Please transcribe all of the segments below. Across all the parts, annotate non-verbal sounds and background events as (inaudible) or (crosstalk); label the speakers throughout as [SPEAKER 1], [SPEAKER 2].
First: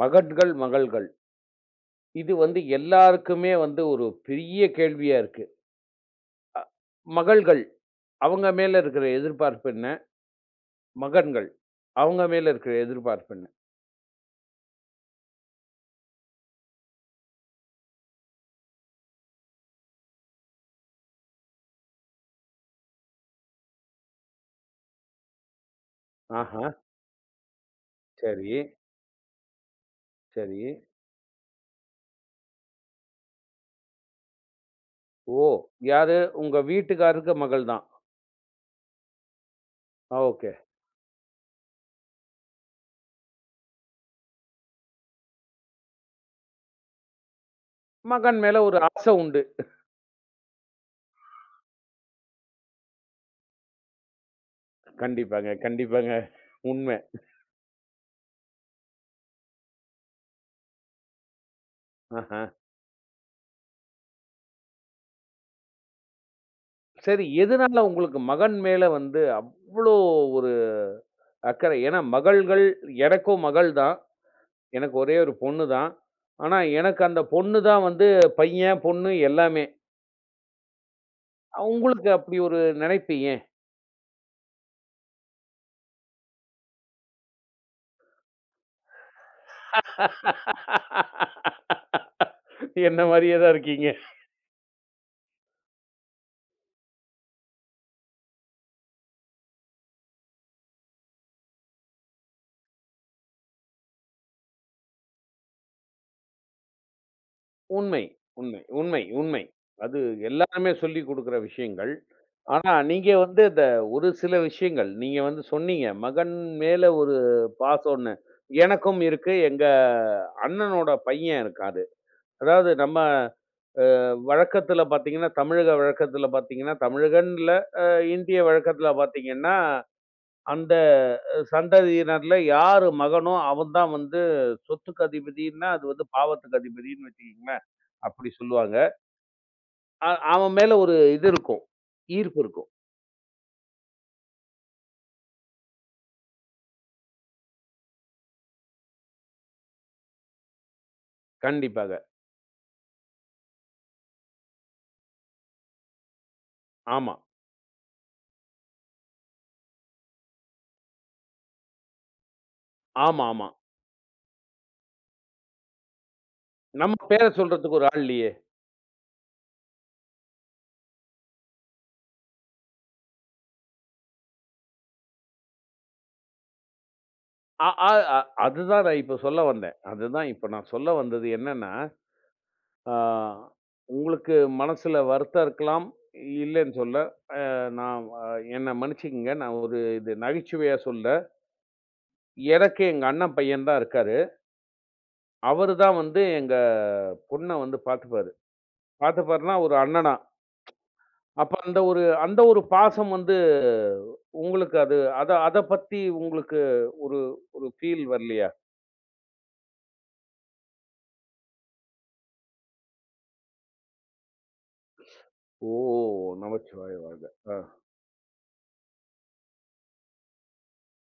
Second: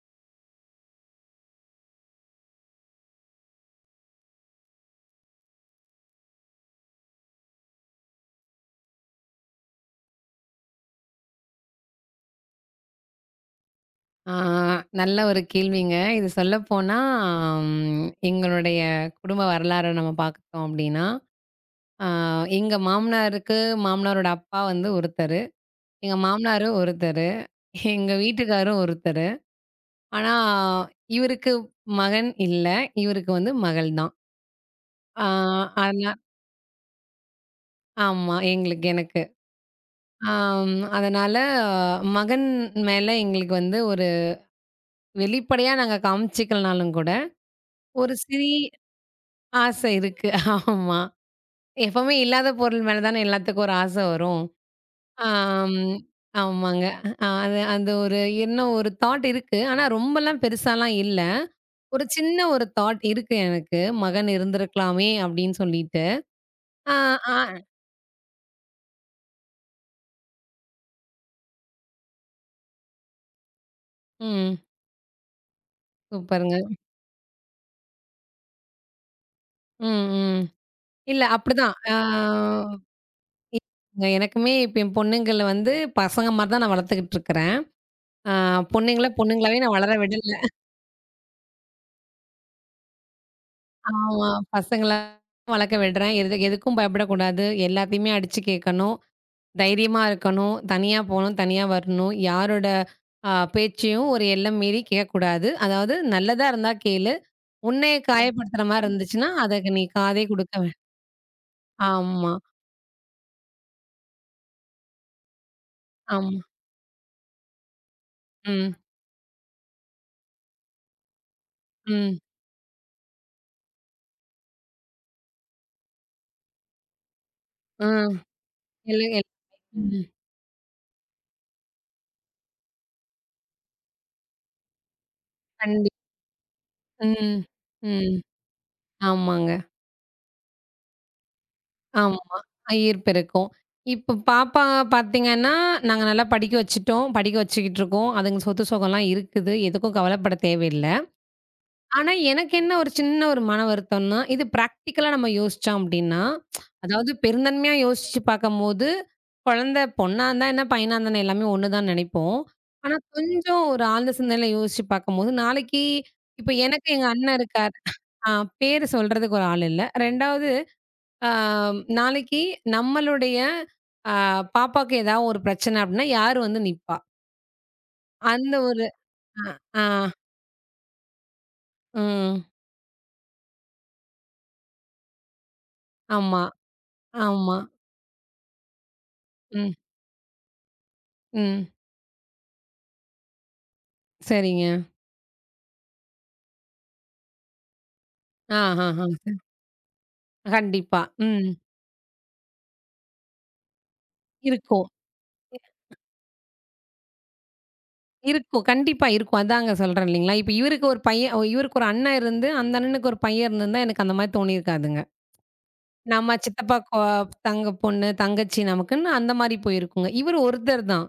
[SPEAKER 1] மகட்கள், மகள்கள். இது வந்து எல்லாருக்குமே வந்து ஒரு பெரிய கேள்வியா இருக்கு. அ மகள்கள், அவங்க மேல இருக்கிற எதிர்பார்ப்பு என்ன? மகன்கள், அவங்க மேல இருக்கிற எதிர்பார்ப்பு என்ன?
[SPEAKER 2] ஆ நல்ல ஒரு கேள்விங்க. இது சொல்லப்போனா, ம் எங்களுடைய குடும்ப வரலாற நம்ம பாத்துட்டோம் அப்டின்னா, ஆ எங்க மாமனாருக்கு மாமனாரோட அப்பா வந்து ஒருத்தரு, எங்க
[SPEAKER 1] ஆஹா!
[SPEAKER 2] மாமனாரு ஒருத்தரு, எங்க
[SPEAKER 1] சரி,
[SPEAKER 2] வீட்டுக்காரும் ஒருத்தரு. ஆனா,
[SPEAKER 1] சரி.
[SPEAKER 2] இவருக்கு மகன் இல்ல. இவருக்கு வந்து மகள் தான். ஆ
[SPEAKER 1] ஓ!
[SPEAKER 2] அதனா
[SPEAKER 1] யாரு? உங்க வீட்டுக்காருக்கு மகள் தான்.
[SPEAKER 2] ஆமா. எனக்கு.
[SPEAKER 1] ஓகே.
[SPEAKER 2] ஆம் அதனால மகன் மேல எங்களுக்கு வந்து ஒரு வெளிப்படையா நாங்க காமிச்சுக்கலனாலும் கூட, ஒரு
[SPEAKER 1] மகன் மேல
[SPEAKER 2] சிறிய
[SPEAKER 1] ஒரு ஆசை உண்டு.
[SPEAKER 2] ஆசை இருக்கு. ஆமா. எப்பவுமே இல்லாத பொருள் மேல தானே எல்லாத்துக்கும் ஒரு ஆசை வரும்.
[SPEAKER 1] கண்டிப்பாங்க,
[SPEAKER 2] ஆம்.
[SPEAKER 1] கண்டிப்பாங்க.
[SPEAKER 2] ஆமாங்க.
[SPEAKER 1] உண்மை.
[SPEAKER 2] அது அந்த ஒரு என்ன ஒரு தாட் இருக்கு. ஆனா ரொம்பலாம் பெருசாலாம் இல்ல. ஒரு சின்ன
[SPEAKER 1] ஆஹா.
[SPEAKER 2] ஒரு தாட் இருக்கு எனக்கு. மகன் இருந்திருக்கலாமே அப்டின்னு சொல்லிட்டு. ஆ,
[SPEAKER 1] சரி,
[SPEAKER 2] ஆ
[SPEAKER 1] எதனால உங்களுக்கு மகன் மேல வந்து அவ்ளோ ஒரு அக்கறை? ஏன்னா மகள்கள் எனக்கும் மகள் தான்.
[SPEAKER 2] ம்.
[SPEAKER 1] எனக்கு ஒரே ஒரு பொண்ணு தான்.
[SPEAKER 2] சூப்பருங்க.
[SPEAKER 1] ஆனா, எனக்கு அந்த பொண்ணு தான் வந்து பையன், பொண்ணு எல்லாமே.
[SPEAKER 2] ம், ம். இல்ல அப்படிதான்.
[SPEAKER 1] உங்களுக்கு அப்படி ஒரு நினைப்பு ஏன்?
[SPEAKER 2] எனக்குமே இப்ப என் பொண்ணுங்கள வந்து பசங்க மாரி தான் நான் வளர்த்துக்கிட்டு இருக்கிறேன். ஆ பொண்ணுங்கள பொண்ணுங்களாவே நான் வளர விடல.
[SPEAKER 1] என்ன மாரியே தான் இருக்கீங்க.
[SPEAKER 2] ஆமா. பசங்கள வளர்க்க விடுறேன். எது எதுக்கும் பயப்படக்கூடாது. எல்லாத்தையுமே அடிச்சு கேட்கணும். தைரியமா இருக்கணும். தனியா போணும், தனியா வரணும். யாரோட பேச்சையும் ஒரு எல்லம் மீறி கேட்கக்கூடாது. அதாவது நல்லதா இருந்தா கேளு. உன்னைய
[SPEAKER 1] உண்மை, உண்மை,
[SPEAKER 2] காயப்படுத்துற மாரி
[SPEAKER 1] உண்மை,
[SPEAKER 2] இருந்துச்சுன்னா,
[SPEAKER 1] உண்மை.
[SPEAKER 2] அதுக்கு நீ
[SPEAKER 1] அது
[SPEAKER 2] காதே குடுக்க
[SPEAKER 1] எல்லாருமே சொல்லிக் குடுக்குற விஷயங்கள்.
[SPEAKER 2] ஆமா,
[SPEAKER 1] ஆனா, நீங்க வந்து இந்த ஒரு சில விஷயங்கள், நீங்க வந்து சொன்னீங்க, மகன்
[SPEAKER 2] ஆமா.
[SPEAKER 1] மேல ஒரு பாசம்ன்னு.
[SPEAKER 2] ம்,
[SPEAKER 1] எனக்கும் இருக்கு. எங்க அண்ணனோட பையன் இருக்காரு.
[SPEAKER 2] ம்,
[SPEAKER 1] அதாவது நம்ம வழக்கத்துல பார்த்தீங்கன்னா, தமிழக வழக்கத்துல பார்த்தீங்கன்னா, தமிழகன்னு இல்ல, அ
[SPEAKER 2] ஆ.
[SPEAKER 1] இந்திய வழக்கத்துல
[SPEAKER 2] எல்லை எல்
[SPEAKER 1] பார்த்தீங்கன்னா,
[SPEAKER 2] ம். ம்.
[SPEAKER 1] அந்த சந்ததியினர்ல யாரு மகனோ, அவன் தான் வந்து சொத்துக்கு அதிபதின்னா, அது
[SPEAKER 2] கண்டி
[SPEAKER 1] வந்து பாவத்துக்கு அதிபதின்னு
[SPEAKER 2] ம்,
[SPEAKER 1] வச்சுக்கங்களேன்.
[SPEAKER 2] ம்.
[SPEAKER 1] அப்படி சொல்லுவாங்க.
[SPEAKER 2] ஆமாங்க.
[SPEAKER 1] அவன் மேல ஒரு இது இருக்கும்.
[SPEAKER 2] ஆமா.
[SPEAKER 1] ஈர்ப்பு இருக்கும்.
[SPEAKER 2] அ, ஈர்ப்பு இருக்கும். இப்ப பாப்பா பார்த்தீங்கன்னா, நாங்க நல்லா படிக்க வச்சுட்டோம். படிக்க வச்சுக்கிட்டு இருக்கோம். அதுங்க சொத்து, சுகம்லாம் இருக்குது. எதுக்கும் கவலைப்பட தேவையில்ல.
[SPEAKER 1] கண்டிப்பாக.
[SPEAKER 2] ஆனா, எனக்கு என்ன ஒரு சின்ன ஒரு மன வருத்தம்னா, இது பிராக்டிகலா நம்ம யோசிச்சோம் அப்டின்னா, அதாவது
[SPEAKER 1] ஆமா.
[SPEAKER 2] பெருந்தன்மையா யோசிச்சு பார்க்கும்போது, குழந்தை பொண்ணா இருந்தா என்ன, பையனா இருந்தா என்ன எல்லாமே ஒண்ணு தான் நெனைப்போம். ஆனா,
[SPEAKER 1] ஆமாமா.
[SPEAKER 2] கொஞ்சம் ஒரு ஆழ்ந்த சிந்தனையில யோசிச்சு பார்க்கும்போது, நாளைக்கு இப்ப எனக்கு
[SPEAKER 1] நம்ம
[SPEAKER 2] எங்க
[SPEAKER 1] பேர
[SPEAKER 2] அண்ணன் இருக்கார்.
[SPEAKER 1] சொல்றதுக்கு ஒரு ஆள்
[SPEAKER 2] ஆ
[SPEAKER 1] இல்லையே!
[SPEAKER 2] பேரு சொல்றதுக்கு ஒரு ஆள் இல்ல. 2வது ஆ நாளைக்கு நம்மளுடைய அ பாப்பாக்கு ஏதாவது ஒரு பிரச்சனை அப்டின்னா, யாரு வந்து நிப்பா?
[SPEAKER 1] அ அ அ
[SPEAKER 2] அந்த
[SPEAKER 1] அதுதான்
[SPEAKER 2] ஒரு
[SPEAKER 1] நான் இப்ப சொல்ல
[SPEAKER 2] அ,
[SPEAKER 1] வந்தேன்.
[SPEAKER 2] ஆ,
[SPEAKER 1] அதுதான் இப்ப நான் சொல்ல வந்தது என்னன்னா,
[SPEAKER 2] ம்.
[SPEAKER 1] ஆ உங்களுக்கு மனசுல வருத்தம் இருக்கலாம்.
[SPEAKER 2] ஆமா,
[SPEAKER 1] இல்லன்னு சொல்லல.
[SPEAKER 2] ஆமா.
[SPEAKER 1] நான் என்ன மன்னிச்சுக்கங்க. நான்
[SPEAKER 2] ம்,
[SPEAKER 1] ஒரு இது நகைச்சுவையா சொல்ல,
[SPEAKER 2] ம்.
[SPEAKER 1] எனக்கு எங்க அண்ணன் பையன் தான் இருக்காரு.
[SPEAKER 2] சரிங்க.
[SPEAKER 1] அவரு தான் வந்து எங்க பொண்ண வந்து பார்த்துப்பாரு.
[SPEAKER 2] ஆஹஹா.
[SPEAKER 1] பார்த்துப்பாருன்னா ஒரு அண்ணனா.
[SPEAKER 2] கண்டிப்பா. ம்.
[SPEAKER 1] அப்ப அந்த ஒரு பாசம் வந்து உங்களுக்கு
[SPEAKER 2] இருக்கும்.
[SPEAKER 1] அது அத அத பத்தி உங்களுக்கு ஒரு ஒரு ஃபீல் வரலையா?
[SPEAKER 2] இருக்கும். கண்டிப்பா இருக்கும். அதாங்க சொல்றேன் இல்லைங்களா? இப்ப இவருக்கு ஒரு பையன் இவருக்கு ஒரு அண்ணன் இருந்து, அந்த அண்ணனுக்கு ஒரு பையன் இருந்திருந்தா, எனக்கு அந்த மாரி தோணியிருக்காதுங்க.
[SPEAKER 1] ஓ!
[SPEAKER 2] நம்ம சித்தப்பா
[SPEAKER 1] நமச்சிவாய வாழ்க. ஆ.
[SPEAKER 2] தங்க பொண்ணு, தங்கச்சி நமக்குன்னு அந்த மாரி போயிருக்குங்க. இவரு ஒருத்தர் தான்.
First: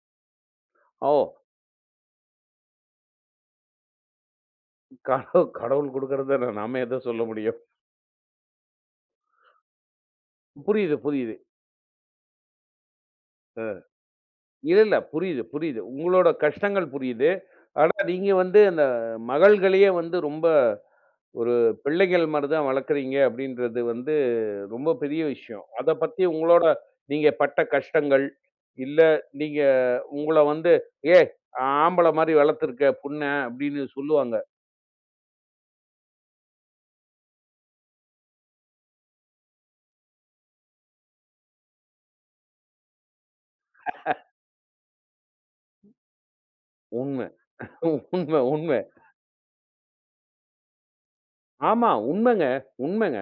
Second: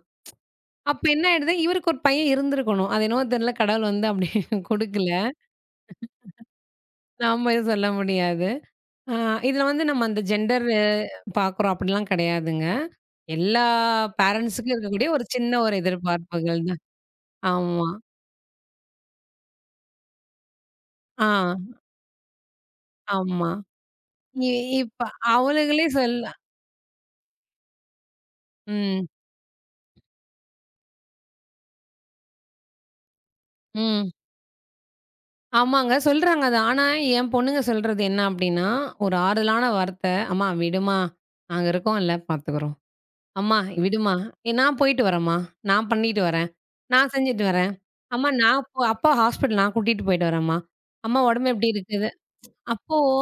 [SPEAKER 2] அப்ப
[SPEAKER 1] ஓ!
[SPEAKER 2] என்ன ஆயிடுது, இவருக்கு ஒரு பையன் இருந்திருக்கணும். அது என்னவோ தெரியல, கடவுள் வந்து அப்படி (laughs) குடுக்கல.
[SPEAKER 1] கடவுள் குடுக்கறத நாம எத சொல்ல
[SPEAKER 2] நாம
[SPEAKER 1] முடியும்?
[SPEAKER 2] எதுவும் சொல்ல முடியாது. ஆ இதுல வந்து நம்ம அந்த ஜெண்டர்
[SPEAKER 1] புரியுது, புரியுது.
[SPEAKER 2] பாக்குறோம் அப்படிலாம் கிடையாதுங்க. எல்லா பேரண்ட்ஸுக்கும்
[SPEAKER 1] இல்ல, இல்ல.
[SPEAKER 2] இருக்கக்கூடிய ஒரு
[SPEAKER 1] புரியுது,
[SPEAKER 2] சின்ன ஒரு
[SPEAKER 1] புரியுது. உங்களோட
[SPEAKER 2] எதிர்பார்ப்புகள் தான்.
[SPEAKER 1] கஷ்டங்கள் புரியுது.
[SPEAKER 2] ஆமா.
[SPEAKER 1] ஆனா, நீங்க வந்து அந்த மகள்களையே வந்து ரொம்ப ஒரு
[SPEAKER 2] ஆ,
[SPEAKER 1] பிள்ளைகள் மாரி தான் வளர்க்குறீங்க
[SPEAKER 2] ஆமா.
[SPEAKER 1] அப்படின்றது வந்து
[SPEAKER 2] இ
[SPEAKER 1] ரொம்ப
[SPEAKER 2] இப்ப
[SPEAKER 1] பெரிய விஷயம்.
[SPEAKER 2] அவளுகளே
[SPEAKER 1] அத பத்தி
[SPEAKER 2] சொல்ல
[SPEAKER 1] உங்களோட நீங்க பட்ட கஷ்டங்கள், இல்ல
[SPEAKER 2] ம்,
[SPEAKER 1] நீங்க உங்கள வந்து, "ஏய் ஆம்பள மாரி வளர்த்துருக்க பொண்ண" அப்படின்னு
[SPEAKER 2] ம்.
[SPEAKER 1] சொல்லுவாங்க.
[SPEAKER 2] ஆமாங்க. சொல்றாங்க அத. ஆனா, என் பொண்ணுங்க சொல்றது என்ன அப்டின்னா, ஒரு ஆறுதலான வார்த்த, "அம்மா விடுமா, நாங்க இருக்கோம்ல பார்த்துக்குறோம். அம்மா விடுமா, ஏ, நான் போயிட்டு வரேன்ம்மா. நான் பண்ணிட்டு வரேன். நான்
[SPEAKER 1] உண்ம.
[SPEAKER 2] செஞ்சுட்டு வரேன். அம்மா
[SPEAKER 1] உண்ம,
[SPEAKER 2] நான் போ
[SPEAKER 1] உண்ம.
[SPEAKER 2] அப்பா ஹாஸ்பிட்டல் நான் கூட்டிட்டு போயிட்டு வரேன்ம்மா. அம்மா உடம்பு எப்டி
[SPEAKER 1] ஆமா,
[SPEAKER 2] இருக்குது?"
[SPEAKER 1] உண்மங்க,
[SPEAKER 2] அப்போ
[SPEAKER 1] உண்மங்க.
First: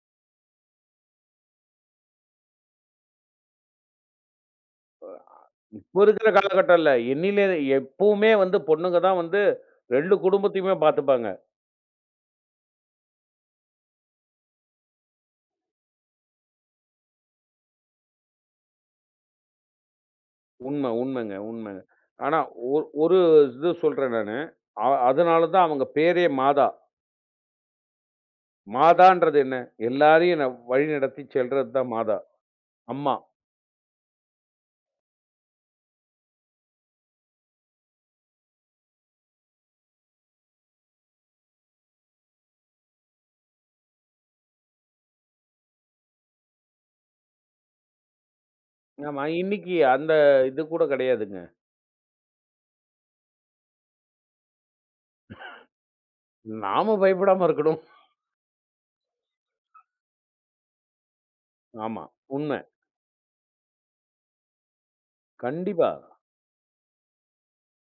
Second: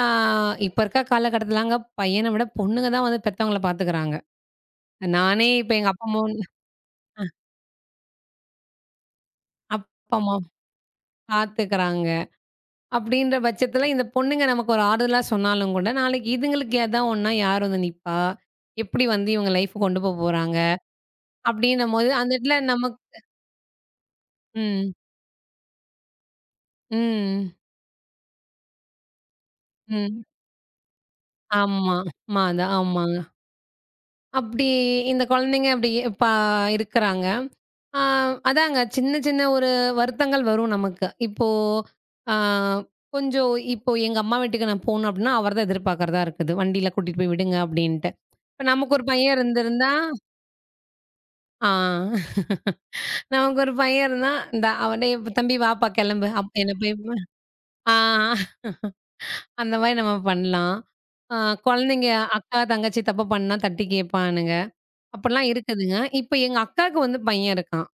[SPEAKER 2] ஆ இப்ப இருக்க காலகட்டத்துலங்க பையன விட பொண்ணுங்க தான் வந்து பெத்தவங்கள பார்த்துக்குறாங்க. நானே இப்ப எங்க
[SPEAKER 1] இப்ப
[SPEAKER 2] அப்பா, அம்மா
[SPEAKER 1] இருக்கிற காலகட்டம்ல எண்ணிலே எப்பவுமே வந்து பொண்ணுங்க தான் வந்து
[SPEAKER 2] அப்பா,
[SPEAKER 1] 2
[SPEAKER 2] அம்மா
[SPEAKER 1] குடும்பத்தையுமே பார்த்துப்பாங்க.
[SPEAKER 2] பாத்துக்குறாங்க. அப்படின்ற பட்சத்துல இந்த பொண்ணுங்க நமக்கு ஒரு ஆறுதலா சொன்னாலும் கூட, நாளைக்கு இதுங்களுக்கு ஏதா ஒண்ணுனா யார் வந்து நிப்பா? எப்படி வந்து இவங்க லைஃப் கொண்டு போ போறாங்க?
[SPEAKER 1] உண்ம, உண்மங்க, உண்மங்க.
[SPEAKER 2] அப்படின்னும்போது அந்த
[SPEAKER 1] ஆனா
[SPEAKER 2] இடத்துல நமக்கு
[SPEAKER 1] ஒரு இது சொல்றேன் நானு.
[SPEAKER 2] ம்.
[SPEAKER 1] அதனால தான் அவங்க பேரே மாதா.
[SPEAKER 2] ம்.
[SPEAKER 1] மாதான்றது என்ன?
[SPEAKER 2] ம்.
[SPEAKER 1] எல்லாரையும் வழிநடத்தி செல்றது தான்
[SPEAKER 2] ஆமா.
[SPEAKER 1] மாதா.
[SPEAKER 2] மாதா
[SPEAKER 1] அம்மா.
[SPEAKER 2] ஆமாங்க. அப்படி இந்த குழந்தைங்க அப்படி ப இருக்குறாங்க. ஆ அதாங்க சின்ன சின்ன ஒரு வருத்தங்கள் வரும் நமக்கு. இப்போ ஆ கொஞ்சம் இப்போ எங்க அம்மா வீட்டுக்கு நான் போணும் அப்படின்னா, அவர் தான் எதிர்பார்க்கிறதா இருக்குது. வண்டியில கூட்டிட்டு போய் விடுங்க அப்படின்ட்டு. இப்ப நமக்கு ஒரு
[SPEAKER 1] ஆமா.
[SPEAKER 2] பையன்
[SPEAKER 1] இன்னைக்கு
[SPEAKER 2] இருந்திருந்தா
[SPEAKER 1] அந்த இது கூட கிடையாதுங்க.
[SPEAKER 2] ஆ நமக்கு ஒரு பையன் இருந்தான், இந்தா அவனே "இப்ப "தம்பி வாப்பா கிளம்பு" அப் என்ன
[SPEAKER 1] நாம
[SPEAKER 2] போய்
[SPEAKER 1] பயப்படாம இருக்கணும்.
[SPEAKER 2] ஆ அந்த மாரி நம்ம பண்ணலாம். ஆ
[SPEAKER 1] ஆமா.
[SPEAKER 2] குழந்தைங்க அக்கா,
[SPEAKER 1] உண்மை.
[SPEAKER 2] தங்கச்சி தப்பு பண்ணா தட்டி கேட்பானுங்க. அப்படிலாம்
[SPEAKER 1] கண்டிப்பா.
[SPEAKER 2] இருக்குதுங்க. இப்ப எங்க அக்காவுக்கு வந்து பையன் இருக்கான்.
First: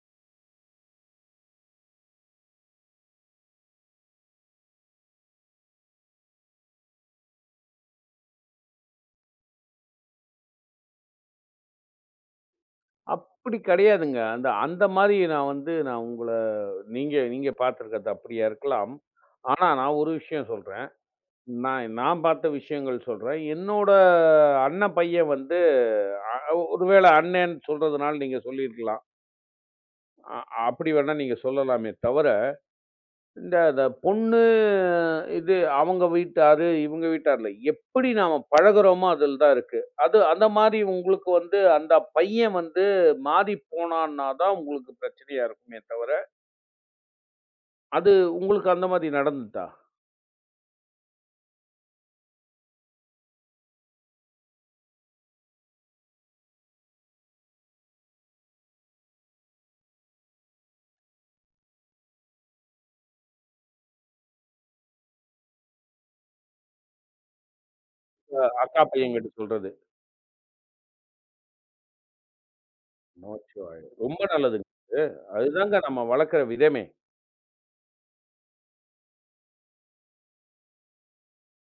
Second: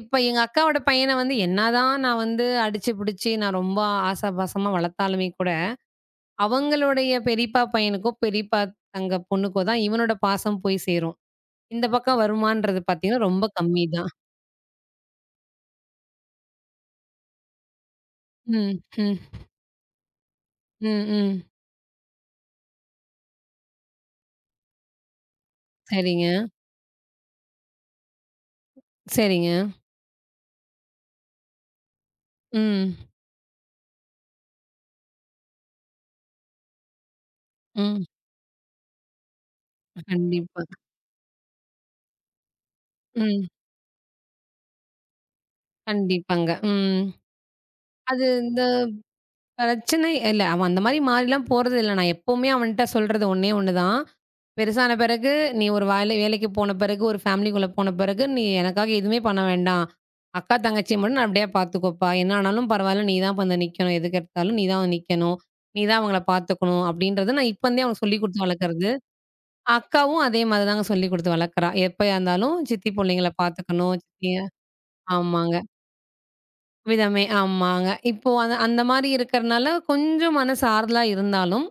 [SPEAKER 2] இப்ப எங்க அக்காவோட பையன வந்து என்னதான் நான் வந்து அடிச்சு பிடிச்சு நான் ரொம்ப ஆசை பாசமா வளர்த்தாலுமே கூட, அவங்களுடைய பெரியப்பா பையனுக்கோ, பெரியப்பா தங்க பொண்ணுக்கோ தான் இவனோட பாசம் போய் சேரும். இந்த பக்கம் வருமான்றது பார்த்தீங்கன்னா ரொம்ப
[SPEAKER 1] அப்படி
[SPEAKER 2] கம்மி தான்.
[SPEAKER 1] கிடையாதுங்க. அந்த அந்த மாரி நான் வந்து நான் உங்கள நீங்க நீங்க பார்த்துருக்கிறது அப்படியா
[SPEAKER 2] ம்,
[SPEAKER 1] இருக்கலாம்.
[SPEAKER 2] ம்,
[SPEAKER 1] ஆனா நான் ஒரு விஷயம்
[SPEAKER 2] ம்,
[SPEAKER 1] சொல்றேன்.
[SPEAKER 2] ம்.
[SPEAKER 1] நான் நான் பார்த்த விஷயங்கள் சொல்றேன். என்னோட அண்ணன் பையன் வந்து
[SPEAKER 2] சரிங்க.
[SPEAKER 1] ஒரு வேளை அண்ணேன்னு சொல்றதுனால நீங்க சொல்லியிருக்கலாம்.
[SPEAKER 2] சரிங்க.
[SPEAKER 1] அ அப்படி வேணா நீங்க சொல்லலாமே தவிர,
[SPEAKER 2] ம்.
[SPEAKER 1] இந்த இந்த பொண்ணு இது அவங்க வீட்டாரு, இவங்க வீட்டார்ல
[SPEAKER 2] ம்.
[SPEAKER 1] எப்படி நாம பழகுறோமோ அதில தான் இருக்கு. அது அந்த
[SPEAKER 2] கண்டிப்பா.
[SPEAKER 1] மாரி உங்களுக்கு வந்து அந்த பையன் வந்து
[SPEAKER 2] ம்.
[SPEAKER 1] மாறி போனான்னா தான் உங்களுக்கு பிரச்சனையா இருக்குமே தவிர,
[SPEAKER 2] கண்டிப்பாங்க. ம்.
[SPEAKER 1] அது
[SPEAKER 2] அது இந்த
[SPEAKER 1] உங்களுக்கு அந்த மாரி நடந்ததா?
[SPEAKER 2] பிரச்சனை இல்ல. அவன் அந்த மாரி மாறிலாம் போறதில்ல. நான் எப்பவுமே அவன்ட்ட சொல்றது ஒண்ணே ஒண்ணு தான். பெருசான பிறகு, "நீ ஒரு வேலைக்கு போன பிறகு, ஒரு ஃபேமிலிக்குள்ள போன பிறகு, நீ எனக்காக எதுவுமே பண்ண வேண்டாம். அக்கா, தங்கச்சிய மட்டும் நல்லபடியா பார்த்துக்கோப்பா. என்ன ஆனாலும் பரவால்ல. நீ தான் வந்து நிக்கணும். எதுக்கு எடுத்தாலும் நீ தான் வந்து நிக்கணும். நீ தான் அவங்கள பார்த்துக்கணும்." அப்படின்றத நான் இப்ப இருந்தே அவனுக்கு சொல்லிக் குடுத்து
[SPEAKER 1] அக்கா
[SPEAKER 2] வளர்க்கறது.
[SPEAKER 1] பையன்கிட்ட சொல்றது.
[SPEAKER 2] அக்காவும் அதே மாதிரி தாங்க சொல்லிக் குடுத்து வளர்க்குறா. எப்பயா இருந்தாலும் சித்தி புள்ளைங்கள
[SPEAKER 1] நோ சாய்ஸ்.
[SPEAKER 2] பார்த்துக்கணும்.
[SPEAKER 1] ரொம்ப
[SPEAKER 2] சித்திய
[SPEAKER 1] நல்லதுங்க அது.
[SPEAKER 2] ஆமாங்க.
[SPEAKER 1] அதுதாங்க நம்ம வளர்க்குற விதமே.
[SPEAKER 2] விதமே ஆமாங்க. இப்போ அந்த அந்த மாரி இருக்கிறனால கொஞ்சம் மனசு ஆறுதலா இருந்தாலும்,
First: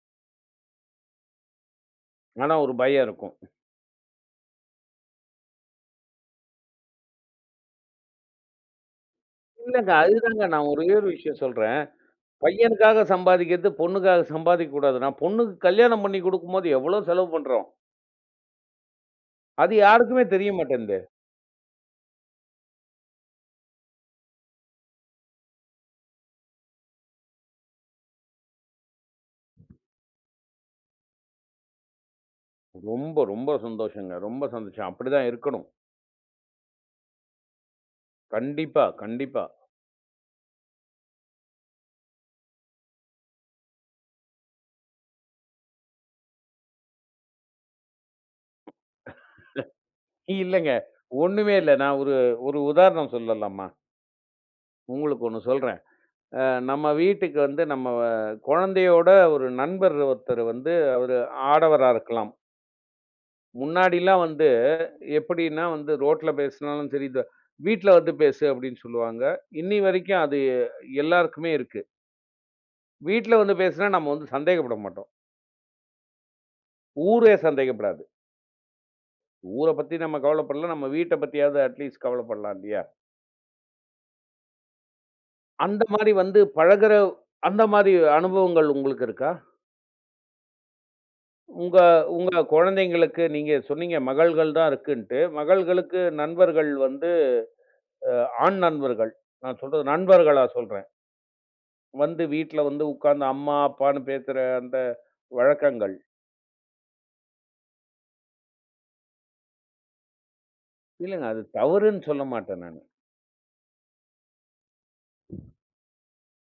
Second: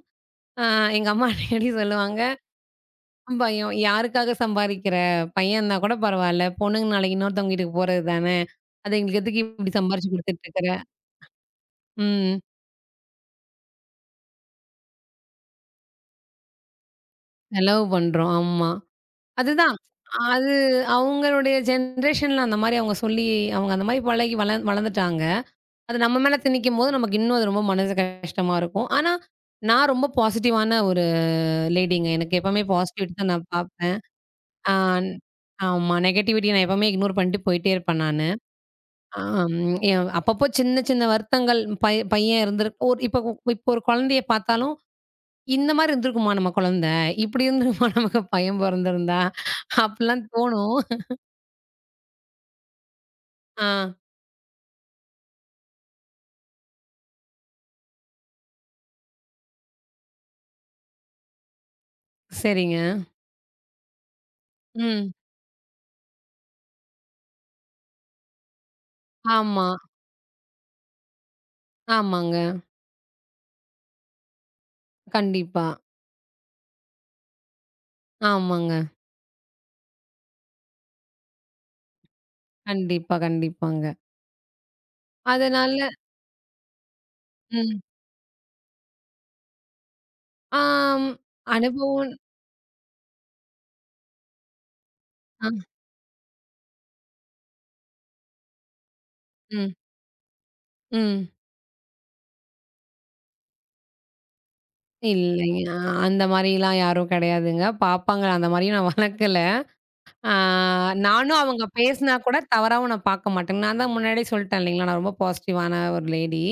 [SPEAKER 2] அ எங்க அம்மா அடிக்கடி சொல்லுவாங்க,
[SPEAKER 1] ஆனா ஒரு பயம் இருக்கும்.
[SPEAKER 2] பயம். "யாருக்காக சம்பாரிக்கிற? பையன் இருந்தா கூட பரவால்ல. பொண்ணுங்க நாளைக்கு இன்னொருத்தவங்க வீட்டுக்கு போறது தானே. அது எங்களுக்கு எதுக்கு இப்படி
[SPEAKER 1] இல்லங்க
[SPEAKER 2] சம்பாரிச்சு குடுத்துட்டு
[SPEAKER 1] அதுதாங்க
[SPEAKER 2] இருக்கிற?"
[SPEAKER 1] நான் ஒரே ஒரு விஷயம் சொல்றேன்.
[SPEAKER 2] ம்.
[SPEAKER 1] பையனுக்காக சம்பாதிக்கிறது, பொண்ணுக்காக சம்பாதிக்க கூடாது. நான் பொண்ணுக்கு கல்யாணம் பண்ணி குடுக்கும்போது எவ்வளோ செலவு பண்றோம்.
[SPEAKER 2] செலவு பண்றோம். ஆமா.
[SPEAKER 1] அது
[SPEAKER 2] அதுதான்.
[SPEAKER 1] யாருக்குமே தெரிய
[SPEAKER 2] அது
[SPEAKER 1] மாட்டேன்து.
[SPEAKER 2] அவங்களுடைய ஜெனரேஷன்ல அந்த மாரி அவங்க சொல்லி அவங்க அந்த மாரி பழகி வளர்ந்துட்டாங்க. அது நம்ம மேல திணிக்கும்போது, நமக்கு இன்னும் அது ரொம்ப மனசு கஷ்டமா இருக்கும். ஆனா, நான் ரொம்ப பாசிட்டிவான ஒரு லேடிங்க. எனக்கு எப்பவுமே பாசிட்டிவிட்டி
[SPEAKER 1] ரொம்ப,
[SPEAKER 2] தான் நான்
[SPEAKER 1] ரொம்ப
[SPEAKER 2] பார்ப்பேன்.
[SPEAKER 1] சந்தோஷங்க. ரொம்ப
[SPEAKER 2] ஆ
[SPEAKER 1] சந்தோஷம். அப்படிதான் இருக்கணும்.
[SPEAKER 2] ஆமா. நெகட்டிவிட்டிய நான் எப்பவுமே இக்னோர் பண்ணிட்டு போயிட்டே இருப்பேன் நானு.
[SPEAKER 1] கண்டிப்பா, கண்டிப்பா.
[SPEAKER 2] ஆம் என் அப்பப்போ சின்ன சின்ன வருத்தங்கள் பையன் இருந்திருக்கு ஒரு இப்ப இப்போ ஒரு குழந்தைய பார்த்தாலும், இந்த மாரி இருந்திருக்குமா நம்ம குழந்தை? இப்படி இருந்திருக்குமா நமக்கு பையன் பொறந்திருந்தா? அப்படிலாம்
[SPEAKER 1] இல்லங்க.
[SPEAKER 2] தோணும்.
[SPEAKER 1] ஒண்ணுமே இல்ல. நான் ஒரு ஒரு உதாரணம்
[SPEAKER 2] ஆ
[SPEAKER 1] சொல்லலாமா? உங்களுக்கு ஒண்ணு சொல்றேன். அ நம்ம வீட்டுக்கு வந்து நம்ம குழந்தையோட ஒரு நண்பர் ஒருத்தர் வந்து அவரு ஆடவரா இருக்கலாம்.
[SPEAKER 2] சரிங்க.
[SPEAKER 1] முன்னாடிலாம் வந்து
[SPEAKER 2] ம்.
[SPEAKER 1] எப்படின்னா வந்து ரோட்ல பேசினாலும் சரி, இந்த வீட்ல வந்து பேசு அப்படின்னு சொல்லுவாங்க.
[SPEAKER 2] ஆமா.
[SPEAKER 1] இன்னி வரைக்கும் அது எல்லாருக்குமே இருக்கு.
[SPEAKER 2] ஆமாங்க.
[SPEAKER 1] வீட்ல வந்து பேசினா நம்ம வந்து சந்தேகப்பட மாட்டோம்.
[SPEAKER 2] கண்டிப்பா.
[SPEAKER 1] ஊரே சந்தேகப்படாது.
[SPEAKER 2] ஆமாங்க.
[SPEAKER 1] ஊர பத்தி நம்ம கவலைப்படல. நம்ம வீட்ட பத்தியாவது அட்லீஸ்ட் கவலைப்படலாம் இல்லையா?
[SPEAKER 2] கண்டிப்பா, கண்டிப்பாங்க.
[SPEAKER 1] அந்த
[SPEAKER 2] அதனால
[SPEAKER 1] மாரி வந்து பழகுற அந்த
[SPEAKER 2] ம்.
[SPEAKER 1] மாரி அனுபவங்கள் உங்களுக்கு இருக்கா?
[SPEAKER 2] ஆம்.
[SPEAKER 1] உங்க
[SPEAKER 2] அனுபவம்
[SPEAKER 1] உங்க குழந்தைங்களுக்கு நீங்க சொன்னீங்க மகள்கள் தான் இருக்குன்ட்டு.
[SPEAKER 2] அ,
[SPEAKER 1] மகள்களுக்கு நண்பர்கள் வந்து ஆண் நண்பர்கள். நான்
[SPEAKER 2] ம்,
[SPEAKER 1] சொல்றது நண்பர்களா சொல்றேன்.
[SPEAKER 2] ம்.
[SPEAKER 1] வந்து வீட்ல வந்து உட்கார்ந்து அம்மா, அப்பான்னு பேசுற அந்த
[SPEAKER 2] இல்லைங்க. அ,
[SPEAKER 1] வழக்கங்கள்.
[SPEAKER 2] அந்த மாரிலாம் யாரும் கிடையாதுங்க. பாப்பாங்க அந்த மாரியும் நான் வளர்க்கல. ஆ
[SPEAKER 1] இல்லங்க
[SPEAKER 2] நானும்
[SPEAKER 1] அது
[SPEAKER 2] அவங்க
[SPEAKER 1] தவறுன்னு
[SPEAKER 2] பேசினா
[SPEAKER 1] சொல்ல
[SPEAKER 2] கூட
[SPEAKER 1] மாட்டேன் நானு.
[SPEAKER 2] தவறாவும் நான் பார்க்க மாட்டேங்க. நான் தான் முன்னாடியே சொல்லிட்டேன் இல்லைங்களா, நான் ரொம்ப பாசிட்டிவான ஒரு லேடி.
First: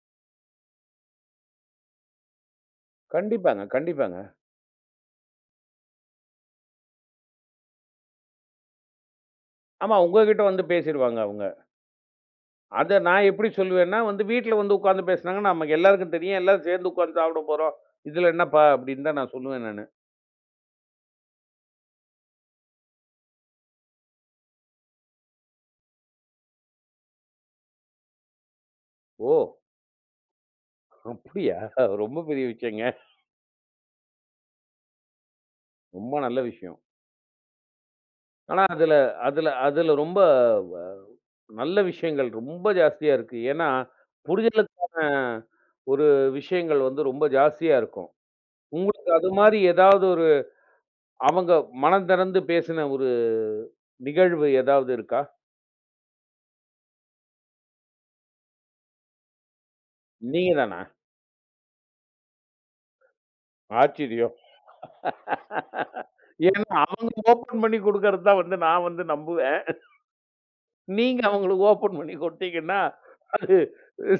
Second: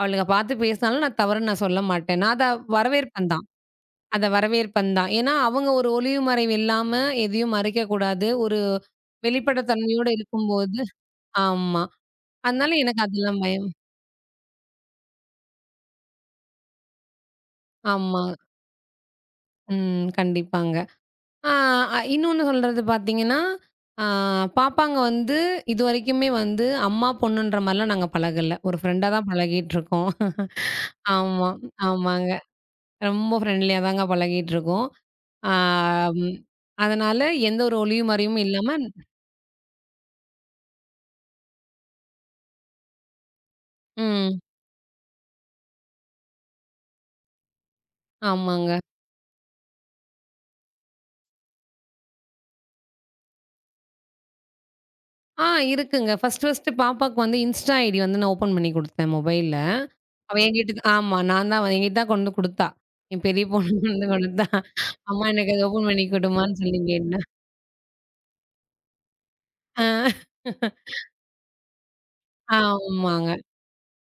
[SPEAKER 2] அவளுங்க பார்த்து பேசினாலும் நான் தவறுன்னு நான் சொல்ல மாட்டேன். நான் அத வரவேற்பேன் தான்.
[SPEAKER 1] கண்டிப்பாங்க, கண்டிப்பாங்க.
[SPEAKER 2] அத வரவேற்பேன் தான். ஏன்னா, அவங்க ஒரு ஒளிவு மறைவு இல்லாம எதையும் மறைக்கக்கூடாது. ஒரு
[SPEAKER 1] ஆமா
[SPEAKER 2] வெளிப்படைத்தன்மையோட
[SPEAKER 1] உங்ககிட்ட வந்து
[SPEAKER 2] இருக்கும்போது
[SPEAKER 1] பேசிருவாங்க அவங்க.
[SPEAKER 2] ஆமா. அதனால
[SPEAKER 1] அத
[SPEAKER 2] எனக்கு
[SPEAKER 1] நான்
[SPEAKER 2] அதெல்லாம்
[SPEAKER 1] எப்படி
[SPEAKER 2] பயம்.
[SPEAKER 1] சொல்லுவேன்னா, வந்து வீட்ல வந்து உட்கார்ந்து பேசுனாங்கன்னா, நமக்கு எல்லாருக்கும் தெரியும். எல்லாரும் சேர்ந்து உட்கார்ந்து சாப்பிட போறோம்.
[SPEAKER 2] ஆமா.
[SPEAKER 1] இதுல என்னப்பா அப்படின்னு தான் நான் சொல்லுவேன் நானு.
[SPEAKER 2] ம். கண்டிப்பாங்க. ஆ அ, இன்னொன்னு சொல்றது பார்த்தீங்கன்னா, ஆ பாப்பாங்க வந்து இதுவரைக்குமே வந்து அம்மா, பொண்ணுன்ற மாரிலாம் நாங்க பழகல. ஒரு ஃப்ரெண்டா தான்
[SPEAKER 1] ஓ!
[SPEAKER 2] பழகிட்டுருக்கோம். ஆமா,
[SPEAKER 1] அப்படியா? ரொம்ப
[SPEAKER 2] ஆமாங்க.
[SPEAKER 1] பெரிய விஷயங்க.
[SPEAKER 2] ரொம்ப ஃப்ரெண்ட்லியா தாங்க பழகிட்டுருக்கோம். ஆ
[SPEAKER 1] ரொம்ப
[SPEAKER 2] ம்.
[SPEAKER 1] நல்ல விஷயம்.
[SPEAKER 2] அதனால எந்த ஒரு ஒளியும் மறைவும்
[SPEAKER 1] ஆனா
[SPEAKER 2] இல்லாம
[SPEAKER 1] அதுல அதுல அதுல ரொம்ப வ நல்ல விஷயங்கள் ரொம்ப ஜாஸ்தியா இருக்கு. ஏன்னா,
[SPEAKER 2] ம்.
[SPEAKER 1] புரிதலுக்கான ஒரு விஷயங்கள் வந்து ரொம்ப ஜாஸ்தியா இருக்கும்.
[SPEAKER 2] ஆமாங்க.
[SPEAKER 1] உங்களுக்கு அது மாரி ஏதாவது ஒரு அவங்க மனம் திறந்து பேசின ஒரு நிகழ்வு ஏதாவது இருக்கா?
[SPEAKER 2] ஆ இருக்குங்க. ஃபர்ஸ்ட்டு பாப்பாக்கு வந்து Insta ஐடி வந்து நான் ஓப்பன் பண்ணி குடுத்தேன் மொபைல்ல. அவ
[SPEAKER 1] நீங்க தானா?
[SPEAKER 2] என்கிட்ட ஆமா. நான் தான் என்கிட்ட தான் கொண்டு குடுத்தா. என் பெரிய பொண்ணு கொண்டு
[SPEAKER 1] ஆச்சரியம்.
[SPEAKER 2] குடுத்தா. அம்மா எனக்கு அது ஓப்பன் பண்ணி குடும்மான்னு
[SPEAKER 1] ஏன்னா, அவங்க
[SPEAKER 2] சொன்னீங்கன்னா.
[SPEAKER 1] ஓப்பன் பண்ணி குடுக்கறது தான் வந்து நான் வந்து நம்புவேன்.
[SPEAKER 2] ஆ.
[SPEAKER 1] நீங்க அவங்களுக்கு ஓப்பன் பண்ணி குடுத்தீங்கன்னா,
[SPEAKER 2] ஆமாங்க.
[SPEAKER 1] அது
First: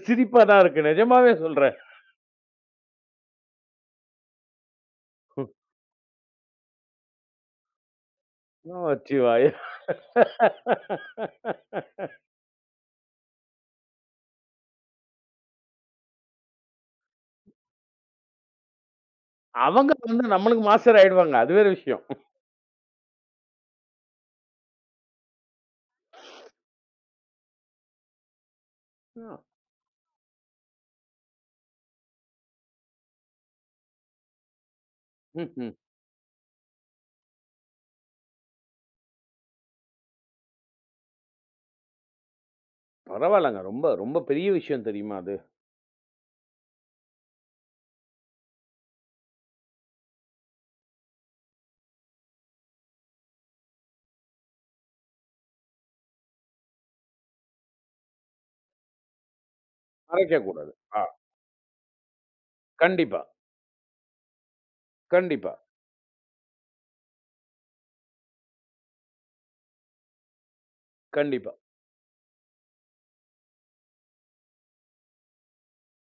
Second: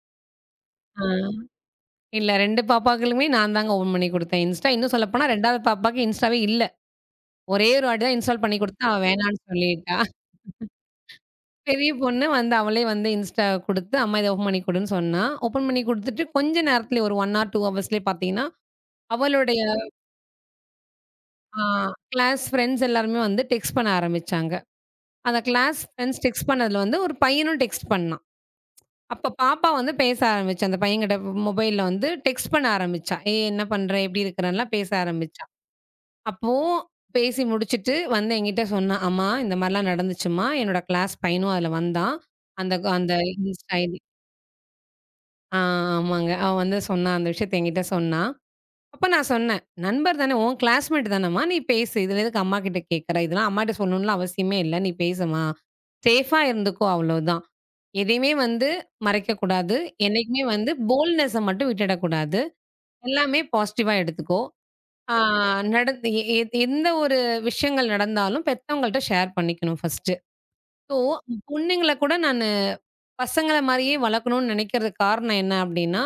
[SPEAKER 1] சிரிப்பா தான் இருக்கு. நிஜமாவே
[SPEAKER 2] ஆ.
[SPEAKER 1] சொல்றேன்.
[SPEAKER 2] இல்ல 2 பாப்பாக்களுமே நான் தாங்க ஓப்பன் பண்ணி குடுத்தேன். இன்ஸ்டா இன்னும் சொல்லப்போனா 2வது பாப்பாக்கு இன்ஸ்டாவே இல்ல. ஒரே ஒரு வாட்டி தான் இன்ஸ்டால் பண்ணி குடுத்தேன். அவ வேணான்னு
[SPEAKER 1] நமச்சிவாய!
[SPEAKER 2] சொல்லிட்டா. பெரிய பொண்ணு வந்து அவளே வந்து இன்ஸ்டா குடுத்து, "அம்மா இத ஓப்பன் பண்ணி குடுன்னு" சொன்னா. ஓப்பன் பண்ணி குடுத்துட்டு கொஞ்ச நேரத்திலே ஒரு 1 ஆர் 2 ஹவர்ஸ்லயே பார்த்தீங்கன்னா, அவளுடைய
[SPEAKER 1] அவங்க வந்து நம்மளுக்கு மாஸ்டர் ஆயிடுவாங்க. அது
[SPEAKER 2] ஆ
[SPEAKER 1] வேற விஷயம்.
[SPEAKER 2] கிளாஸ் ஃப்ரெண்ட்ஸ் எல்லாருமே வந்து டெக்ஸ்ட் பண்ண ஆரம்பிச்சாங்க. அந்த கிளாஸ் ஃப்ரெண்ட்ஸ் டெக்ஸ்ட் பண்ணதுல வந்து ஒரு பையனும் டெக்ஸ்ட் பண்ணான். அப்ப பாப்பா வந்து பேச ஆரம்பிச்சா. அந்த பையன்கிட்ட மொபைல்ல வந்து டெக்ஸ்ட் பண்ண ஆரம்பிச்சா. "ஏய் என்ன பண்ற? எப்படி இருக்கிறன்லாம்?" பேச ஆரம்பிச்சா.
[SPEAKER 1] ம்ஹ்ம்.
[SPEAKER 2] அப்போ பேசி முடிச்சுட்டு வந்து என்கிட்ட சொன்னா, "அம்மா இந்த மாரிலாம் நடந்துச்சும்மா. என்னோட கிளாஸ் பையனும் அதுல வந்தான். அந்த அந்த
[SPEAKER 1] பரவால்லங்க.
[SPEAKER 2] இன்ஸ்டா
[SPEAKER 1] ரொம்ப
[SPEAKER 2] ஐடி"
[SPEAKER 1] ரொம்ப பெரிய விஷயம் தெரியுமா அது?
[SPEAKER 2] ஆ ஆமாங்க. அவன் வந்து சொன்னான். அந்த விஷயத்த என்கிட்ட சொன்னா. அப்ப நான் சொன்னேன், "நண்பர் தானே! உன் கிளாஸ்மேட் தானம்மா! நீ பேசு. இதில எதுக்கு அம்மாகிட்ட கேட்குற? இதெல்லாம் அம்மாட்ட சொல்லணும்லாம் அவசியமே இல்ல. நீ பேசும்மா. சேஃபா இருந்துக்கோ அவ்வளோதான். எதையுமே வந்து மறைக்கக்கூடாது. என்னைக்குமே வந்து
[SPEAKER 1] மறைக்கக்கூடாது. ஆ,
[SPEAKER 2] போல்ட்னஸ மட்டும் விட்டுடக்கூடாது.
[SPEAKER 1] கண்டிப்பா,
[SPEAKER 2] எல்லாமே பாசிட்டிவா எடுத்துக்கோ. ஆ
[SPEAKER 1] கண்டிப்பா,
[SPEAKER 2] நடந்து எ எ எந்த ஒரு விஷயங்கள் நடந்தாலும் பெத்தவங்கள்ட்ட ஷேர் பண்ணிக்கணும் ஃபர்ஸ்ட்டு." ஸோ
[SPEAKER 1] கண்டிப்பா.
[SPEAKER 2] பொண்ணுங்கள கூட நானு பசங்கள மாரியே வளர்க்கணும்னு நினைக்கிறதுக்கு காரணம் என்ன அப்டின்னா,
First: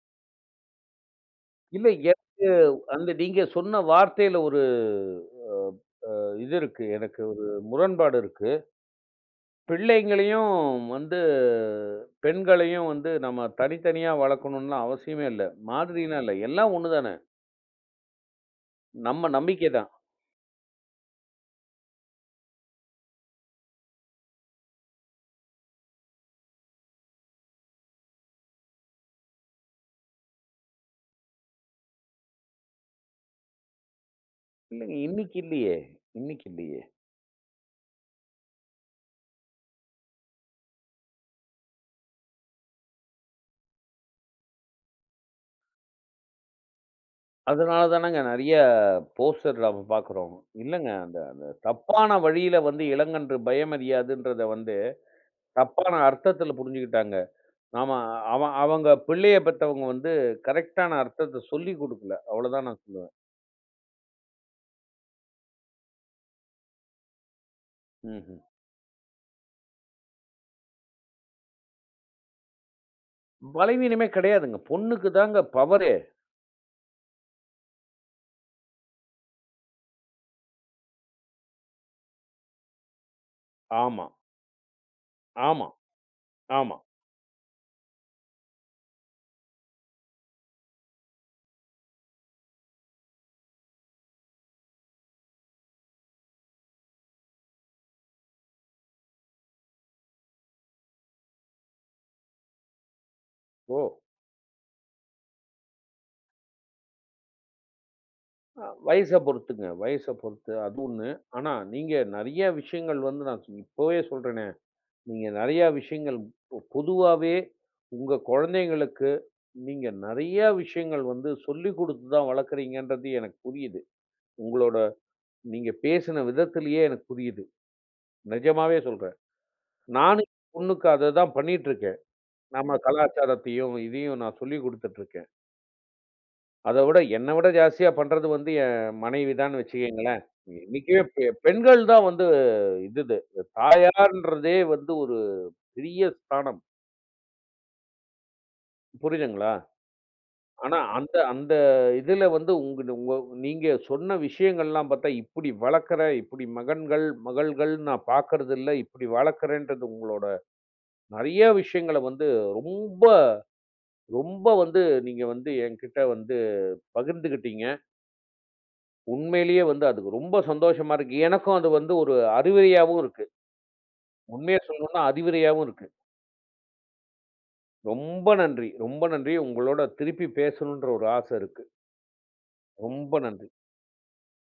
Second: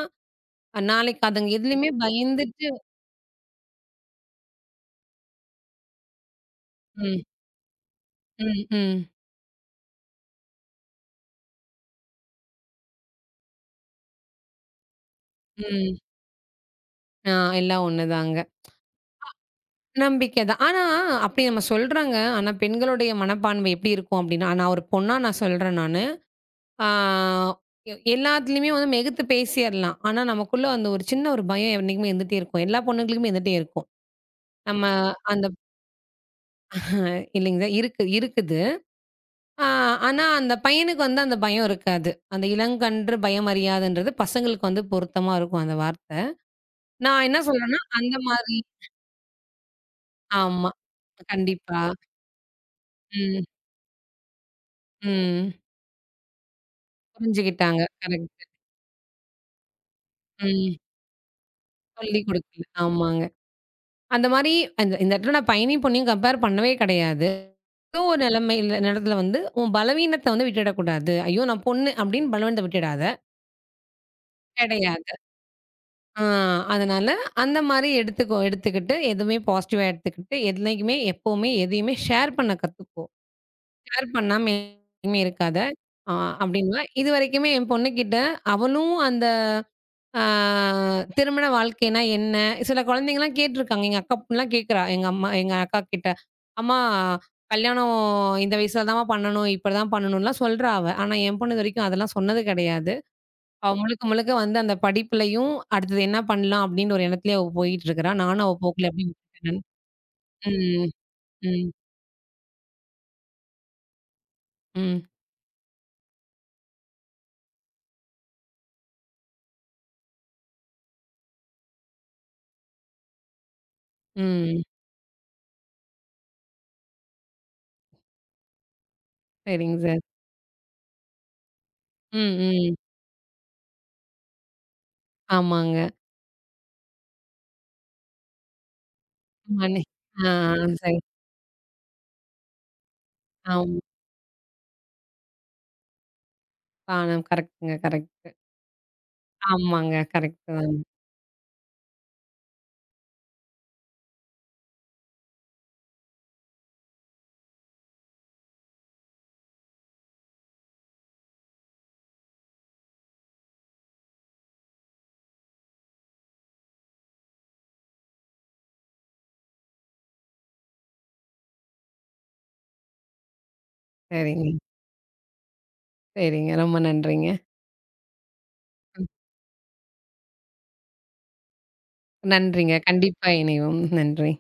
[SPEAKER 2] நாளைக்கு அதுங்க
[SPEAKER 1] இல்ல
[SPEAKER 2] எதுலயுமே
[SPEAKER 1] எனக்கு
[SPEAKER 2] பயந்துட்டு
[SPEAKER 1] அந்த நீங்க சொன்ன வார்த்தையில ஒரு அ அ இது இருக்கு. எனக்கு
[SPEAKER 2] ம்,
[SPEAKER 1] ஒரு முரண்பாடு இருக்கு.
[SPEAKER 2] ம், ம்,
[SPEAKER 1] பிள்ளைங்களையும் வந்து பெண்களையும் வந்து நம்ம தனித்தனியா வளர்க்கணும்லாம் அவசியமே இல்ல.
[SPEAKER 2] ம்.
[SPEAKER 1] மாதிரிலாம் இல்ல. எல்லாம் ஒண்ணு தானே.
[SPEAKER 2] ஆ எல்லாம் ஒண்ணுதாங்க.
[SPEAKER 1] நம்ம நம்பிக்கை தான்.
[SPEAKER 2] நம்பிக்கை தான். ஆனா, அப்படி நம்ம சொல்றாங்க. ஆனா, பெண்களுடைய மனப்பான்மை எப்படி இருக்கும் அப்படின்னா, நான் ஒரு பொண்ணா நான் சொல்றேன் நானு. ஆ எ எல்லாத்துலயுமே வந்து மிகுத்து பேசிறலாம். ஆனா, நமக்குள்ள அந்த ஒரு சின்ன ஒரு பயம் என்னைக்குமே இருந்துட்டே இருக்கும். எல்லா பொண்ணுங்களுக்குமே இருந்துட்டே இருக்கும். நம்ம
[SPEAKER 1] இல்லைங்க இன்னைக்கு
[SPEAKER 2] அந்த
[SPEAKER 1] இல்லையே, இன்னைக்கு இல்லையே.
[SPEAKER 2] ப இல்லைங்க sir, இருக்கு இருக்குது. ஆ ஆனா, அந்த பையனுக்கு வந்து அந்த பயம் இருக்காது. அந்த இளங்கன்று பயம் அறியாதுன்றது பசங்களுக்கு வந்து பொருத்தமா இருக்கும் அந்த வார்த்தை. நான் என்ன சொல்றேன்னா,
[SPEAKER 1] அதனால
[SPEAKER 2] அந்த
[SPEAKER 1] தானங்க நெறைய
[SPEAKER 2] மாதிரி
[SPEAKER 1] போஸ்டர் நம்ம பார்க்குறோம்.
[SPEAKER 2] ஆமா.
[SPEAKER 1] இல்லங்க அந்த அந்த
[SPEAKER 2] கண்டிப்பா.
[SPEAKER 1] தப்பான வழியில வந்து இளங்கன்று
[SPEAKER 2] ம்,
[SPEAKER 1] பயமறியாதுன்றத வந்து
[SPEAKER 2] ம்.
[SPEAKER 1] தப்பான அர்த்தத்துல புரிஞ்சுக்கிட்டாங்க.
[SPEAKER 2] புரிஞ்சுகிட்டாங்க.
[SPEAKER 1] ஆமா.
[SPEAKER 2] கரெக்ட்.
[SPEAKER 1] அவன் அவங்க பிள்ளைய பெத்தவங்க வந்து
[SPEAKER 2] ம்.
[SPEAKER 1] கரெக்ட்டான அர்த்தத்த சொல்லிக் குடுக்கல.
[SPEAKER 2] சொல்லிக் குடுக்கல.
[SPEAKER 1] அவ்வளோதான் நான் சொல்லுவேன்.
[SPEAKER 2] ஆமாங்க. அந்த மாரி அந்த இந்த இடத்துல நான் பயணியும், பொண்ணையும் கம்பேர் பண்ணவே கிடையாது. ஏதோ ஒரு
[SPEAKER 1] ம்ஹ்ம்.
[SPEAKER 2] நிலைமையில இடத்துல வந்து உன் பலவீனத்த வந்து விட்டுடக்கூடாது. ஐயோ! நான் பொண்ணு அப்படின்னு பலவீனத்த விட்டுடாத.
[SPEAKER 1] பலவீனமே கிடையாதுங்க. பொண்ணுக்கு
[SPEAKER 2] கிடையாது.
[SPEAKER 1] தாங்க பவரே.
[SPEAKER 2] ஆ அதனால அந்த மாரி எடுத்துக்கோ எடுத்துக்கிட்டு எதுவுமே பாசிட்டிவா எடுத்துக்கிட்டு, எதுலயுமே எப்பவுமே எதையுமே ஷேர் பண்ண கத்துக்கோ.
[SPEAKER 1] ஆமா,
[SPEAKER 2] ஷேர் பண்ணாம எதுவுமே இருக்காத.
[SPEAKER 1] ஆமா,
[SPEAKER 2] ஆ
[SPEAKER 1] ஆமா.
[SPEAKER 2] அப்படின்னா, இதுவரைக்குமே என் பொண்ணுகிட்ட அவளும் அந்த ஆ திருமண வாழ்க்கைனா என்ன? சில குழந்தைங்கலாம் கேட்டுருக்காங்க. எங்க அக்கா பொண்ணுலாம் கேட்கிறா. எங்க அம்மா எங்க அக்கா கிட்ட. "அம்மா கல்யாணம் இந்த வயசுல தாம்மா பண்ணணும். இப்படிதான் பண்ணணும்லாம்" சொல்றா அவ. ஆனா என் பொண்ணு இதுவரைக்கும் அதெல்லாம் சொன்னது கிடையாது. அவ
[SPEAKER 1] ஓ!
[SPEAKER 2] முழுக்க முழுக்க வந்து அந்த படிப்புலயும், அடுத்தது என்ன பண்ணலாம் அப்படின்னு ஒரு எண்ணத்திலேயே அவ போயிட்டு இருக்கிறா. நானும் அவ போக்குல அப்படியே
[SPEAKER 1] வயச
[SPEAKER 2] விட்டுட்டேன் நானு.
[SPEAKER 1] பொறுத்துங்க. வயச பொறுத்து அது
[SPEAKER 2] ம்,
[SPEAKER 1] ஒண்ணு. ஆனா,
[SPEAKER 2] ம்,
[SPEAKER 1] நீங்க நெறைய விஷயங்கள் வந்து நான் இப்பவே சொல்றேனே,
[SPEAKER 2] ம்,
[SPEAKER 1] நீங்க நெறைய விஷயங்கள் பொதுவாவே உங்க குழந்தைங்களுக்கு நீங்க நெறைய விஷயங்கள் வந்து சொல்லிக் குடுத்து தான் வளர்க்குறீங்கன்றது எனக்கு புரியுது.
[SPEAKER 2] ம்.
[SPEAKER 1] உங்களோட நீங்க பேசின விதத்திலேயே எனக்கு புரியுது. நிஜமாவே சொல்றேன்.
[SPEAKER 2] சரிங்க சார்.
[SPEAKER 1] நானும் என் பொண்ணுக்கு அததான் பண்ணிட்டு இருக்கேன்.
[SPEAKER 2] ம், ம்.
[SPEAKER 1] நம்ம கலாச்சாரத்தையும், இதையும் நான் சொல்லிக் குடுத்துட்டு இருக்கேன்.
[SPEAKER 2] ஆமாங்க.
[SPEAKER 1] அத விட என்ன விட ஜாஸ்தியா பண்றது வந்து என் மனைவிதான்னு
[SPEAKER 2] மணி
[SPEAKER 1] வச்சுக்கங்களேன்.
[SPEAKER 2] ஆ சரி.
[SPEAKER 1] இன்னைக்குமே பெண்கள் தான் வந்து இது இது.
[SPEAKER 2] ஆமா.
[SPEAKER 1] தாயார்ன்றதே வந்து ஒரு பெரிய ஸ்தானம்.
[SPEAKER 2] ஆ கரெக்ட்டுங்க, கரெக்ட்டு.
[SPEAKER 1] புரியுதுங்களா?
[SPEAKER 2] ஆமாங்க. கரெக்ட்டு தான்.
[SPEAKER 1] ஆனா அந்த அந்த இதுல வந்து உங்க உங்க நீங்க சொன்ன விஷயங்கள்லாம் பார்த்தா, இப்படி வளர்க்கிறேன், இப்படி மகன்கள், மகள்கள் நான் பார்க்கறது இல்ல. இப்படி வளர்க்கிறேன்றது உங்களோட நெறைய விஷயங்கள வந்து ரொம்ப ரொம்ப வந்து நீங்க வந்து என்கிட்ட வந்து பகிர்ந்துக்கிட்டீங்க. உண்மையிலேயே வந்து அதுக்கு ரொம்ப சந்தோஷமா இருக்கு. எனக்கும் அது வந்து ஒரு அறிவுரையாவும் இருக்கு.
[SPEAKER 2] சரிங்க.
[SPEAKER 1] உண்மைய சொல்லணும்னா அறிவுரையாவும் இருக்கு.
[SPEAKER 2] சரிங்க. ரொம்ப நன்றிங்க.
[SPEAKER 1] ரொம்ப நன்றி, ரொம்ப
[SPEAKER 2] ம்.
[SPEAKER 1] நன்றி. உங்களோட திருப்பி பேசணுன்ற ஒரு ஆசை இருக்கு.
[SPEAKER 2] நன்றிங்க.
[SPEAKER 1] ரொம்ப
[SPEAKER 2] கண்டிப்பா
[SPEAKER 1] நன்றி.
[SPEAKER 2] இணைவோம். நன்றி.